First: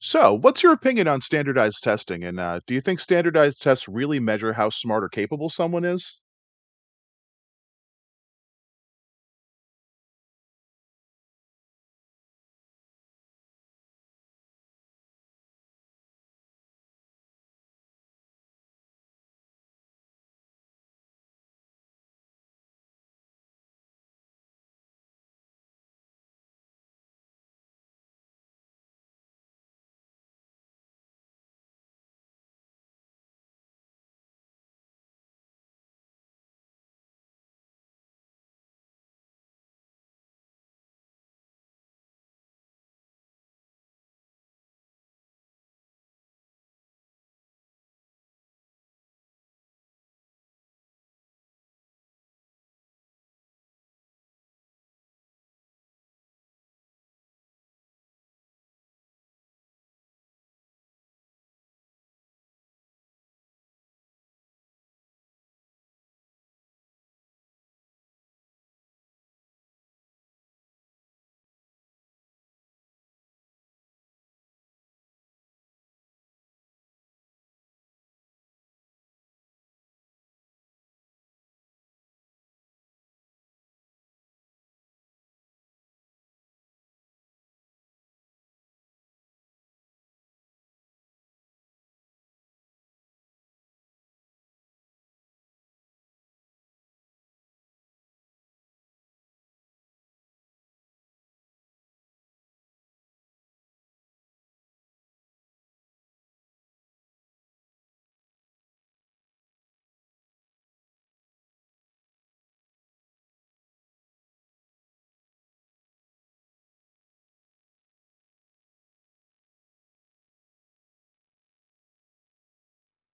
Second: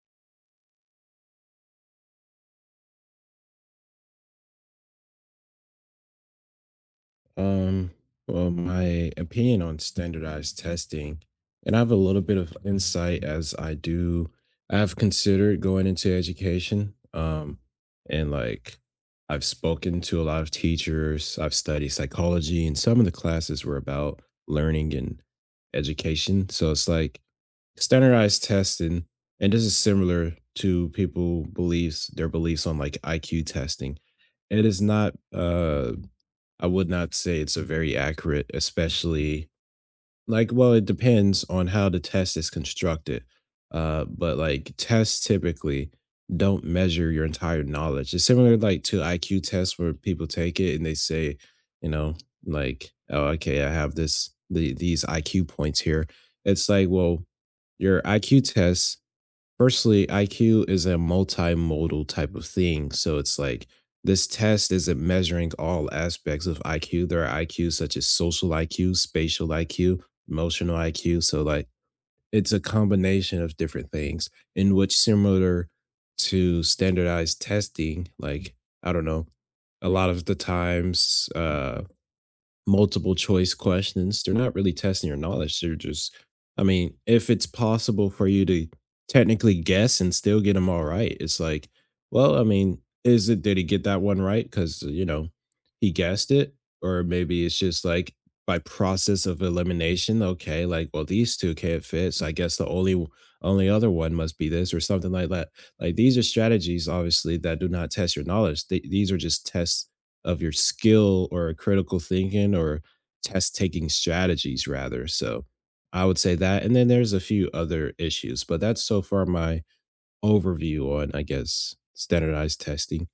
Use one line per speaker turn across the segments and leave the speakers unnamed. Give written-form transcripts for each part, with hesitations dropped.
So, what's your opinion on standardized testing? And do you think standardized tests really measure how smart or capable someone is?
Um, well, my opinion on standardized testing, and I have a little bit of insight as I do. I've considered going into education, and I've spoken to a lot of teachers. I've studied psychology, and some of the classes were about learning and education. So it's like standardized testing, and this is similar to people beliefs, their beliefs on like IQ testing. It is not, I would not say it's a very accurate, especially like, well, it depends on how the test is constructed. But like tests typically don't measure your entire knowledge. It's similar like to IQ tests where people take it and they say, you know, like, oh, okay, I have this the these IQ points here. It's like, well, your IQ test firstly, IQ is a multimodal type of thing. So it's like this test isn't measuring all aspects of IQ. There are IQs such as social IQ, spatial IQ, emotional IQ. So, like, it's a combination of different things in which, similar to standardized testing, like, I don't know, a lot of the times, multiple choice questions. They're not really testing your knowledge. They're just, I mean, if it's possible for you to technically guess and still get them all right, it's like, well, I mean, is it, did he get that one right? Because, he guessed it. Or maybe it's just like by process of elimination, okay, like, well, these two can't fit. So I guess the only other one must be this or something like that. Like these are strategies, obviously, that do not test your knowledge. These are just tests of your skill or critical thinking or test taking strategies rather. So I would say that. And then there's a few other issues, but that's so far my overview on, I guess, standardized testing.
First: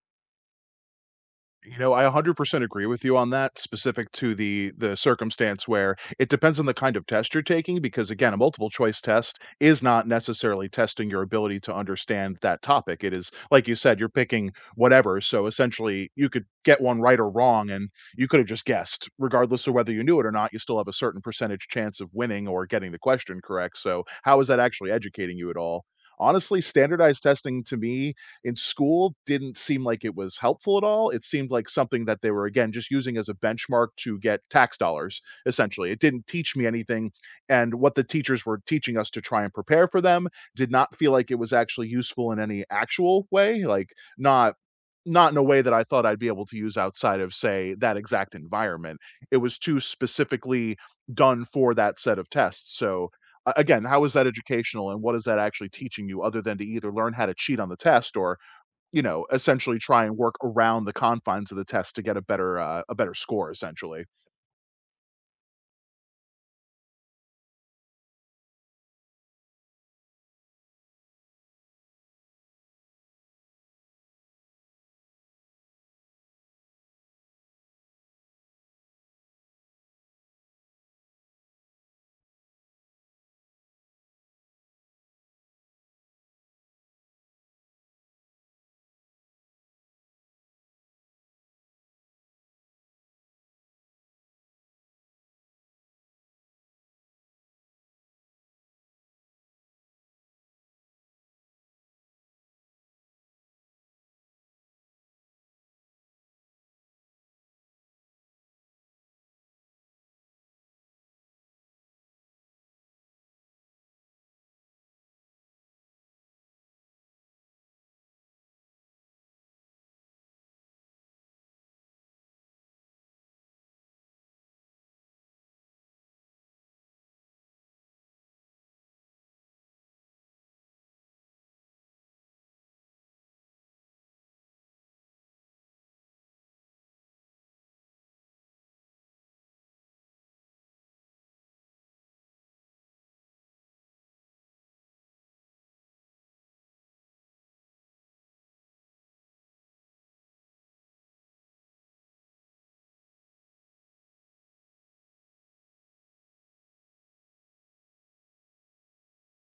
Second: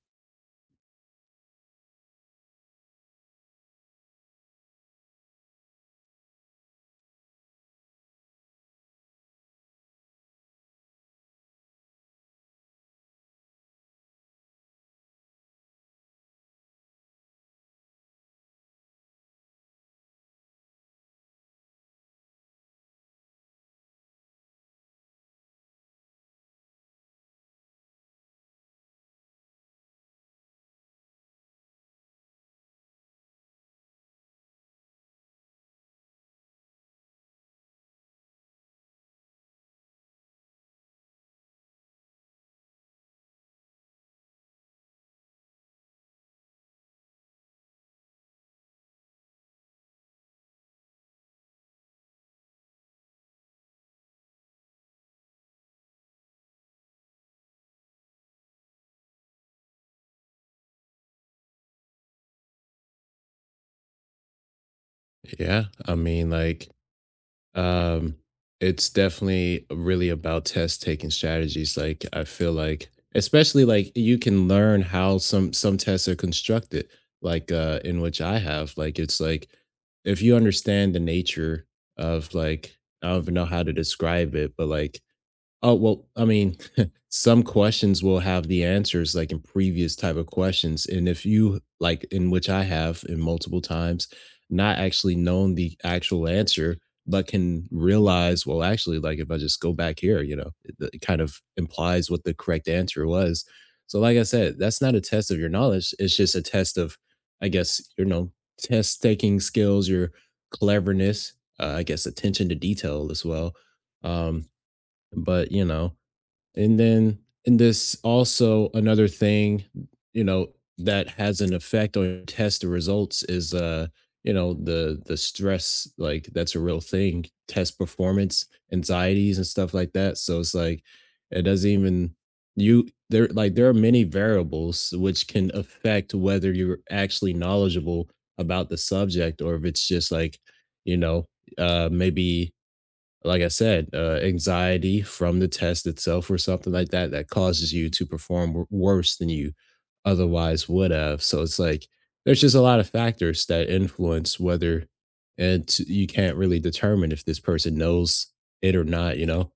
You know, I 100% agree with you on that, specific to the circumstance where it depends on the kind of test you're taking because again, a multiple choice test is not necessarily testing your ability to understand that topic. It is like you said, you're picking whatever, so essentially you could get one right or wrong and you could have just guessed. Regardless of whether you knew it or not, you still have a certain percentage chance of winning or getting the question correct. So, how is that actually educating you at all? Honestly, standardized testing to me in school didn't seem like it was helpful at all. It seemed like something that they were, again, just using as a benchmark to get tax dollars, essentially. It didn't teach me anything. And what the teachers were teaching us to try and prepare for them did not feel like it was actually useful in any actual way, like, not not in a way that I thought I'd be able to use outside of, say, that exact environment. It was too specifically done for that set of tests. So, a again, how is that educational and what is that actually teaching you other than to either learn how to cheat on the test or you know, essentially try and work around the confines of the test to get a better score essentially.
Yeah, I mean, Um, it's definitely really about test taking strategies. Like I feel like, especially like you can learn how some tests are constructed. Like in which I have, like it's like if you understand the nature of like I don't even know how to describe it, but like oh, well, I mean, some questions will have the answers like in previous type of questions. And if you like in which I have in multiple times, not actually known the actual answer, but can realize, well, actually, like if I just go back here, you know, it kind of implies what the correct answer was. So, like I said, that's not a test of your knowledge. It's just a test of, I guess, you know, test taking skills, your cleverness, I guess, attention to detail as well. Um, but you know, and then and this also another thing, you know, that has an effect on your test results is you know, the stress, like that's a real thing, test performance anxieties and stuff like that. So it's like it doesn't even you there like there are many variables which can affect whether you're actually knowledgeable about the subject, or if it's just like you know, maybe like I said, anxiety from the test itself or something like that that causes you to perform worse than you otherwise would have. So it's like there's just a lot of factors that influence whether, you can't really determine if this person knows it or not, you know?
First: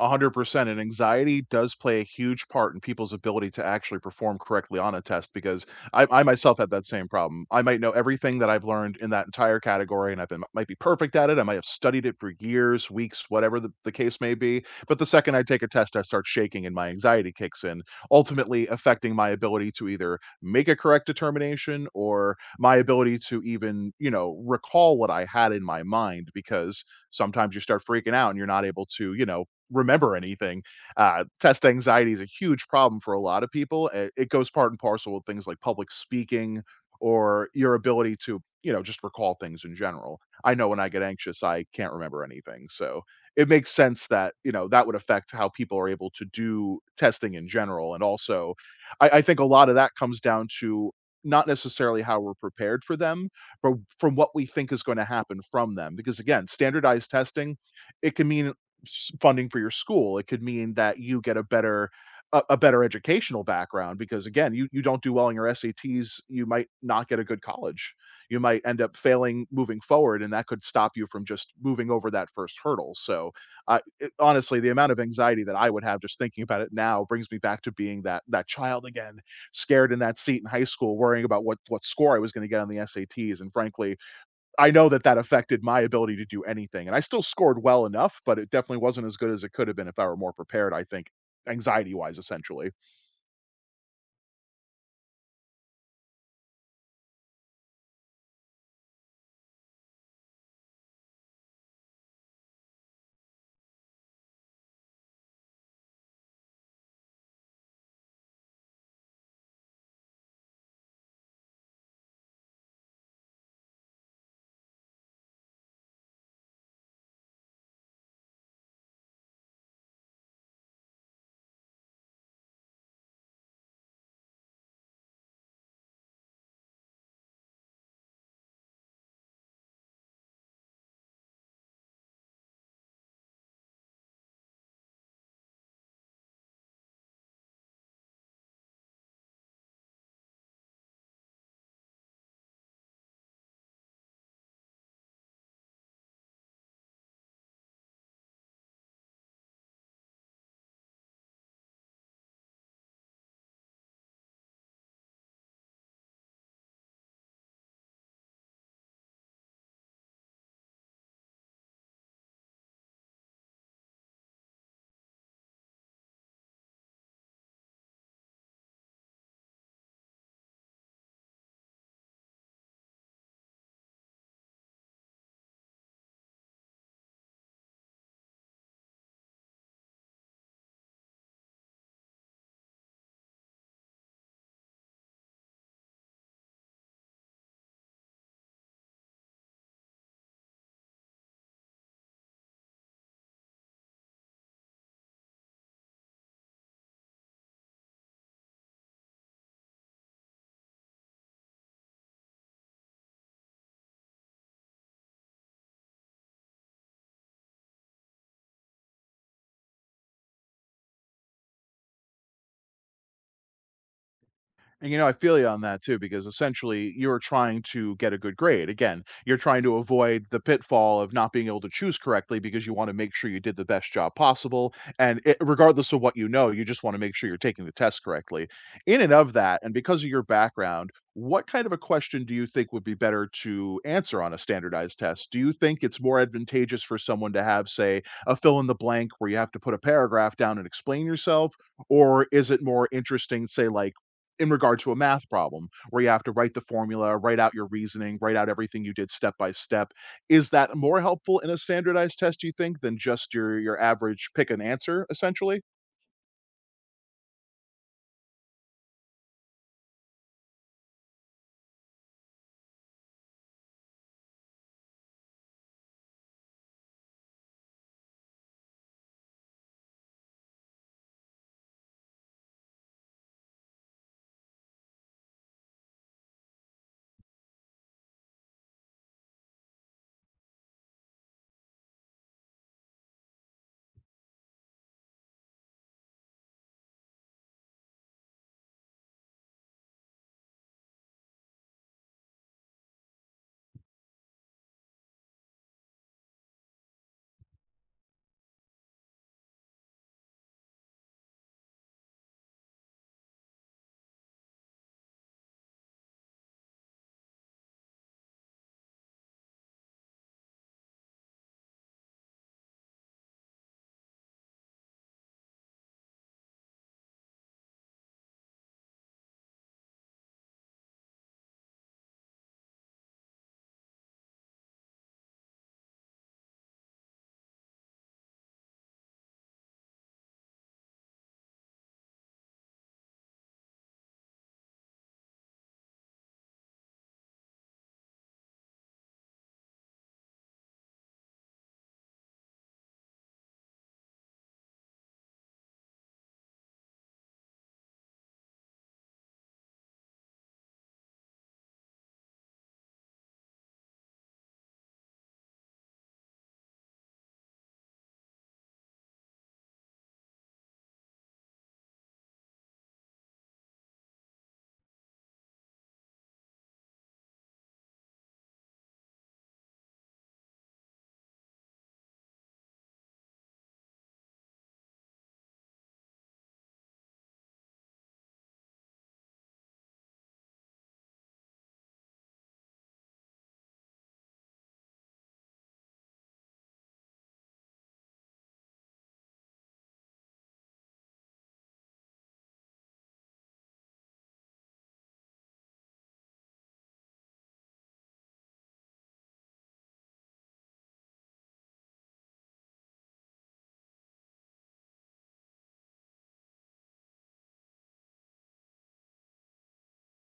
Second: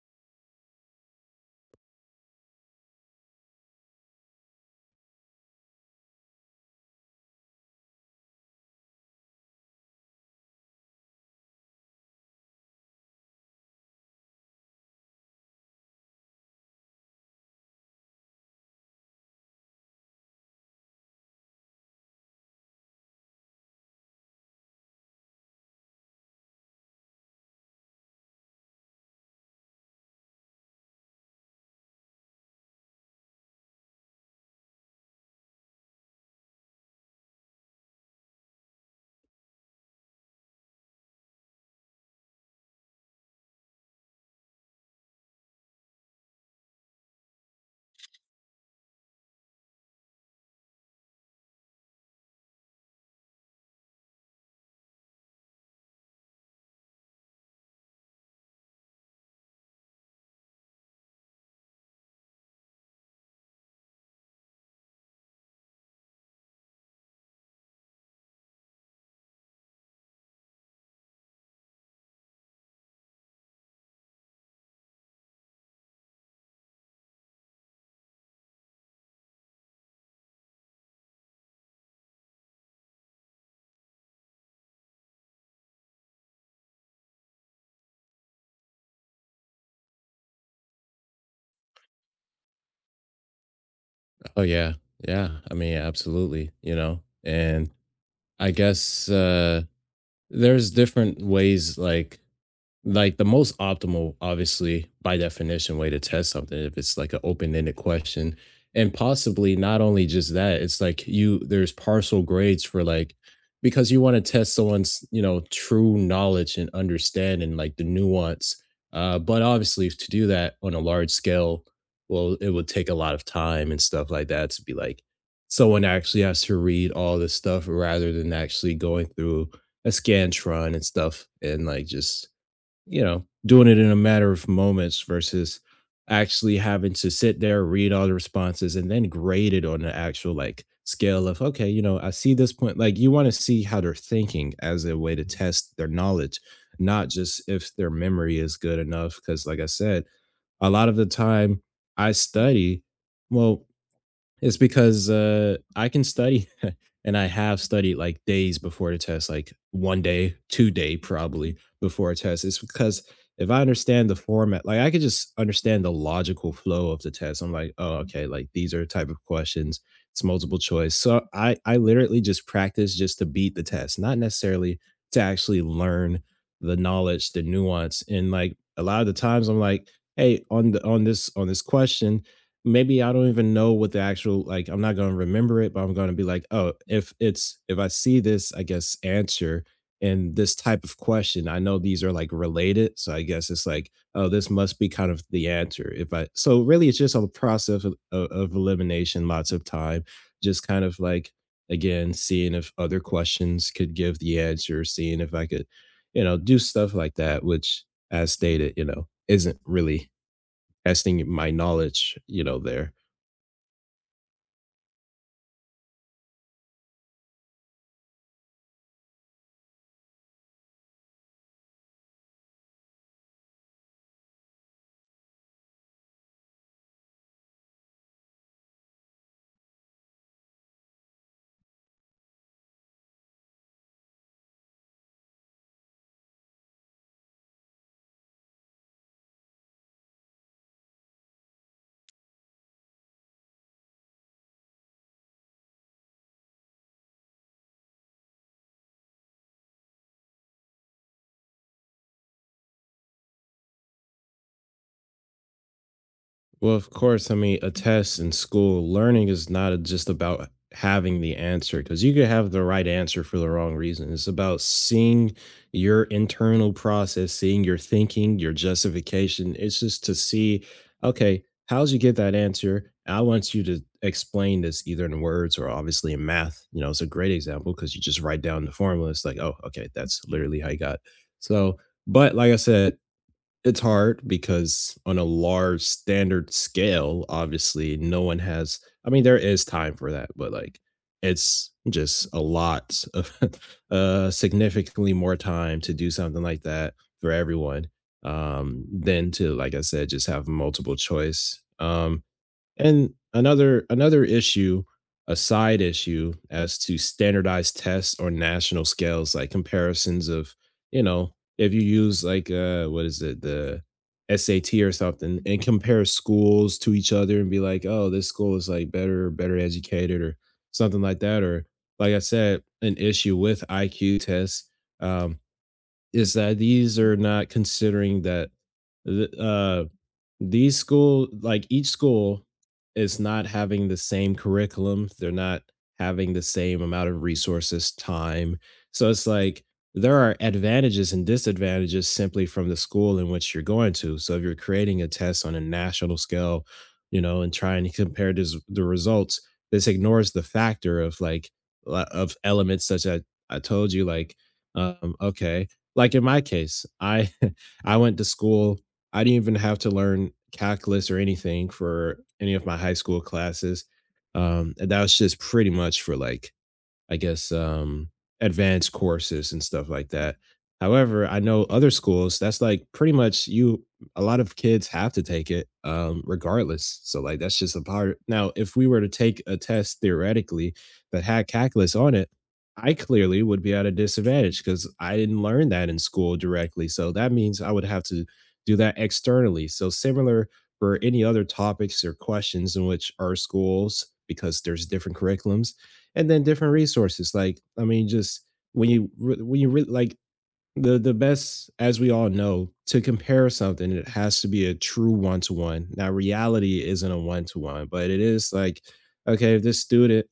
100%. And anxiety does play a huge part in people's ability to actually perform correctly on a test because I myself have that same problem. I might know everything that I've learned in that entire category and I've been might be perfect at it. I might have studied it for years, weeks, whatever the case may be. But the second I take a test, I start shaking and my anxiety kicks in, ultimately affecting my ability to either make a correct determination or my ability to even, you know, recall what I had in my mind because sometimes you start freaking out and you're not able to, you know, remember anything. Test anxiety is a huge problem for a lot of people. It goes part and parcel with things like public speaking or your ability to, you know, just recall things in general. I know when I get anxious, I can't remember anything. So it makes sense that, you know, that would affect how people are able to do testing in general. And also, I think a lot of that comes down to not necessarily how we're prepared for them, but from what we think is going to happen from them. Because again, standardized testing, it can mean funding for your school. It could mean that you get a better a better educational background because again, you don't do well in your SATs, you might not get a good college. You might end up failing moving forward, and that could stop you from just moving over that first hurdle. So, honestly, the amount of anxiety that I would have just thinking about it now brings me back to being that child again, scared in that seat in high school, worrying about what score I was going to get on the SATs. And frankly, I know that that affected my ability to do anything, and I still scored well enough, but it definitely wasn't as good as it could have been if I were more prepared, I think, anxiety-wise, essentially.
Oh, yeah. Yeah. I mean, absolutely, you know? And I guess there's different ways, like the most optimal obviously by definition way to test something if it's like an open-ended question, and possibly not only just that, it's like you there's partial grades for like because you want to test someone's, you know, true knowledge and understanding like the nuance. But obviously to do that on a large scale, well, it would take a lot of time and stuff like that, to be like someone actually has to read all this stuff rather than actually going through a scantron and stuff, and like just, you know, doing it in a matter of moments versus actually having to sit there, read all the responses, and then grade it on the actual like scale of, okay, you know, I see this point. Like you want to see how they're thinking as a way to test their knowledge, not just if their memory is good enough. Cause like I said, a lot of the time I study, well, it's because, I can study and I have studied, like, days before the test, like, 1 day, 2-day probably before a test. It's because if I understand the format, like, I could just understand the logical flow of the test. I'm like, "Oh, okay, like, these are type of questions. It's multiple choice." So I literally just practice just to beat the test, not necessarily to actually learn the knowledge, the nuance, and, like, a lot of the times I'm like, "Hey, on this on this question, maybe I don't even know what the actual like I'm not gonna remember it, but I'm gonna be like, oh, if it's if I see this, I guess answer in this type of question, I know these are like related. So I guess it's like, oh, this must be kind of the answer. If I so really it's just a process of elimination, lots of time, just kind of like again, seeing if other questions could give the answer, seeing if I could, you know, do stuff like that, which as stated, you know, isn't really testing my knowledge, you know, there.
And you know, I feel you on that too, because essentially you're trying to get a good grade. Again, you're trying to avoid the pitfall of not being able to choose correctly because you want to make sure you did the best job possible. And it, regardless of what you know, you just want to make sure you're taking the test correctly. In and of that, and because of your background, what kind of a question do you think would be better to answer on a standardized test? Do you think it's more advantageous for someone to have, say, a fill in the blank where you have to put a paragraph down and explain yourself? Or is it more interesting, say, like, in regard to a math problem where you have to write the formula, write out your reasoning, write out everything you did step by step. Is that more helpful in a standardized test, do you think, than just your average pick an answer essentially?
Well, of course, I mean, a test in school, learning is not just about having the answer because you could have the right answer for the wrong reason. It's about seeing your internal process, seeing your thinking, your justification. It's just to see, okay, how'd you get that answer? I want you to explain this either in words, or obviously in math. You know, it's a great example because you just write down the formula. It's like, oh, okay, that's literally how you got. So, but like I said, it's hard because on a large standard scale, obviously, no one has I mean, there is time for that, but, like, it's just a lot of significantly more time to do something like that for everyone, than to, like I said, just have multiple choice, and another issue, a side issue as to standardized tests or national scales, like comparisons of, you know, if you use like what is it, the SAT or something and compare schools to each other and be like, oh, this school is like better, better educated or something like that. Or like I said, an issue with IQ tests. Um, is that these are not considering that th- uh, these school like each school is not having the same curriculum, they're not having the same amount of resources, time, so it's like there are advantages and disadvantages simply from the school in which you're going to. So if you're creating a test on a national scale, you know, and trying to compare this, the results, this ignores the factor of like of elements such as I told you like okay, like in my case, I I went to school. I didn't even have to learn calculus or anything for any of my high school classes. And that was just pretty much for like I guess, advanced courses and stuff like that. However, I know other schools, that's like pretty much you a lot of kids have to take it, regardless. So, like, that's just a part. Now, if we were to take a test theoretically that had calculus on it, I clearly would be at a disadvantage because I didn't learn that in school directly. So that means I would have to do that externally. So similar for any other topics or questions in which our schools, because there's different curriculums, and then different resources, like I mean just like the best, as we all know, to compare something it has to be a true one to one. Now reality isn't a one to one, but it is like okay, if this student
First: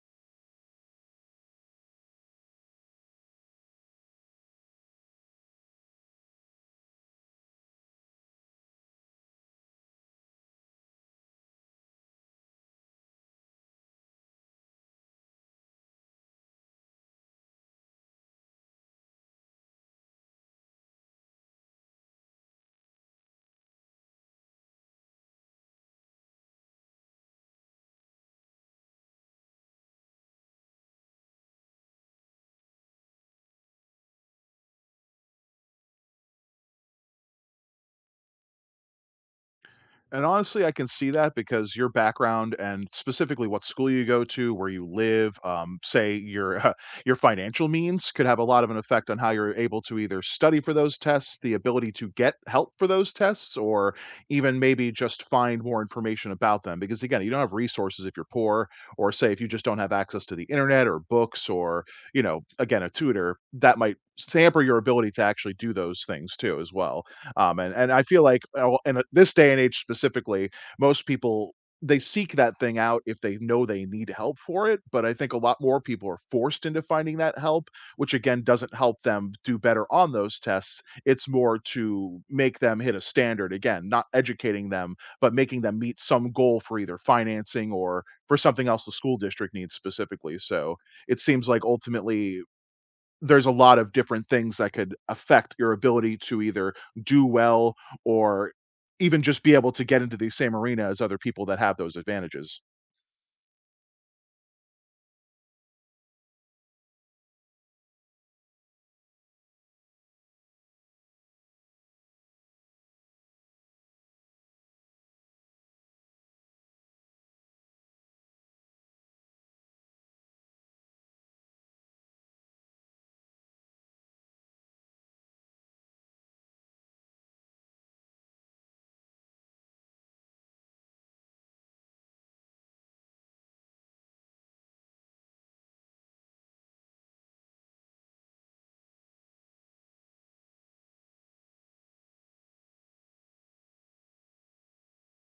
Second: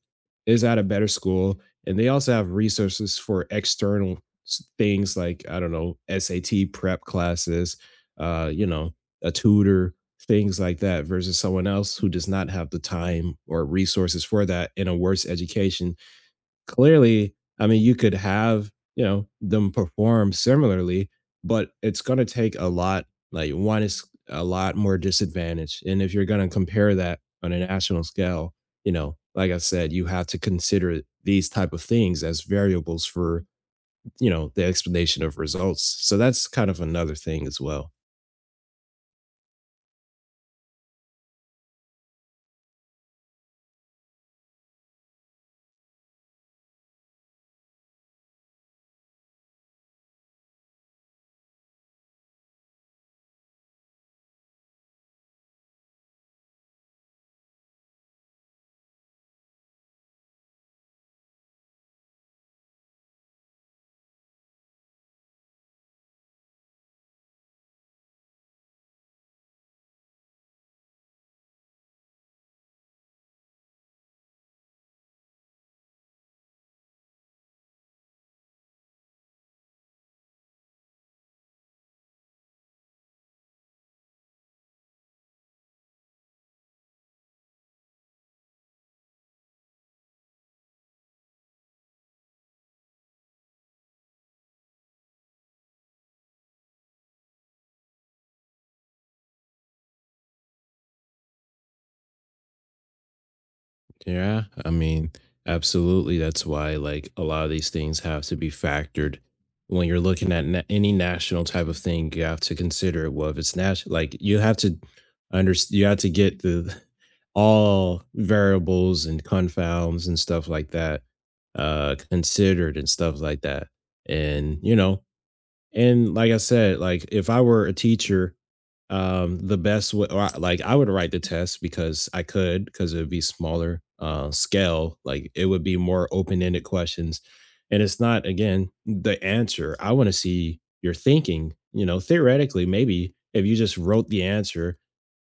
is at a better school and they also have resources for external things, like I don't know, SAT prep classes, you know, a tutor, things like that, versus someone else who does not have the time or resources for that in a worse education, clearly, I mean, you could have, you know, them perform similarly, but it's going to take a lot. Like, one is a lot more disadvantage. And if you're going to compare that on a national scale, you know, like I said, you have to consider these type of things as variables for, you know, the explanation of results. So that's kind of another thing as well.
And honestly, I can see that because your background and specifically what school you go to, where you live, say your your financial means could have a lot of an effect on how you're able to either study for those tests, the ability to get help for those tests, or even maybe just find more information about them. Because again, you don't have resources if you're poor, or say if you just don't have access to the internet or books, or you know, again, a tutor that might hamper your ability to actually do those things too as well. And I feel like in this day and age specifically, most people they seek that thing out if they know they need help for it. But I think a lot more people are forced into finding that help, which again doesn't help them do better on those tests. It's more to make them hit a standard again, not educating them, but making them meet some goal for either financing or for something else the school district needs specifically. So it seems like ultimately there's a lot of different things that could affect your ability to either do well or even just be able to get into the same arena as other people that have those advantages.
Yeah, I mean, absolutely. That's why like a lot of these things have to be factored when you're looking at any national type of thing. You have to consider, well, if it's national, like you have to understand. You have to get the all variables and confounds and stuff like that considered and stuff like that. And you know, and like I said, like if I were a teacher, the best way, like I would write the test because I could, because it would be smaller scale. Like it would be more open ended questions, and it's not again the answer. I want to see your thinking. You know, theoretically, maybe if you just wrote the answer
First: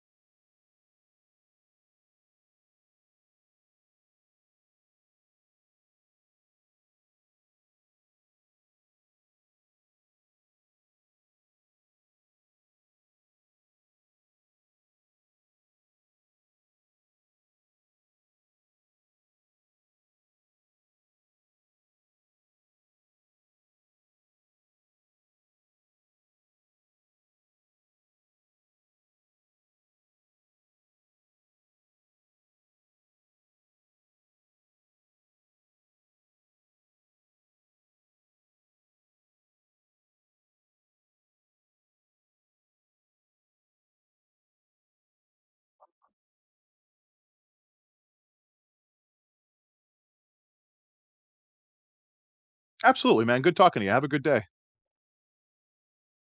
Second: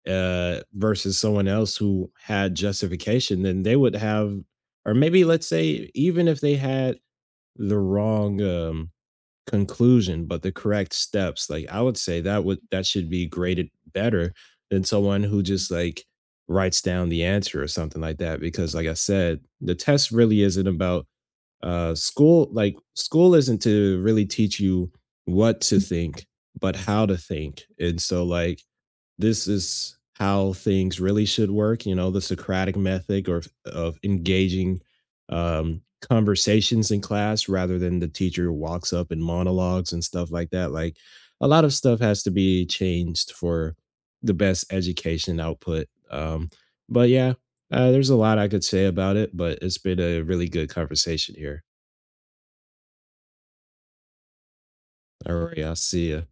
versus someone else who had justification, then they would have, or maybe let's say even if they had the wrong conclusion, but the correct steps. Like I would say that would that should be graded better than someone who just like writes down the answer or something like that. Because like I said, the test really isn't about school. Like school isn't to really teach you what to think, but how to think. And so like this is how things really should work. You know, the Socratic method or of engaging conversations in class rather than the teacher walks up and monologues and stuff like that. Like a lot of stuff has to be changed for the best education output. But yeah, there's a lot I could say about it, but it's been a really good conversation here.
Absolutely, man. Good talking to you. Have a good day.
All right, I'll see you.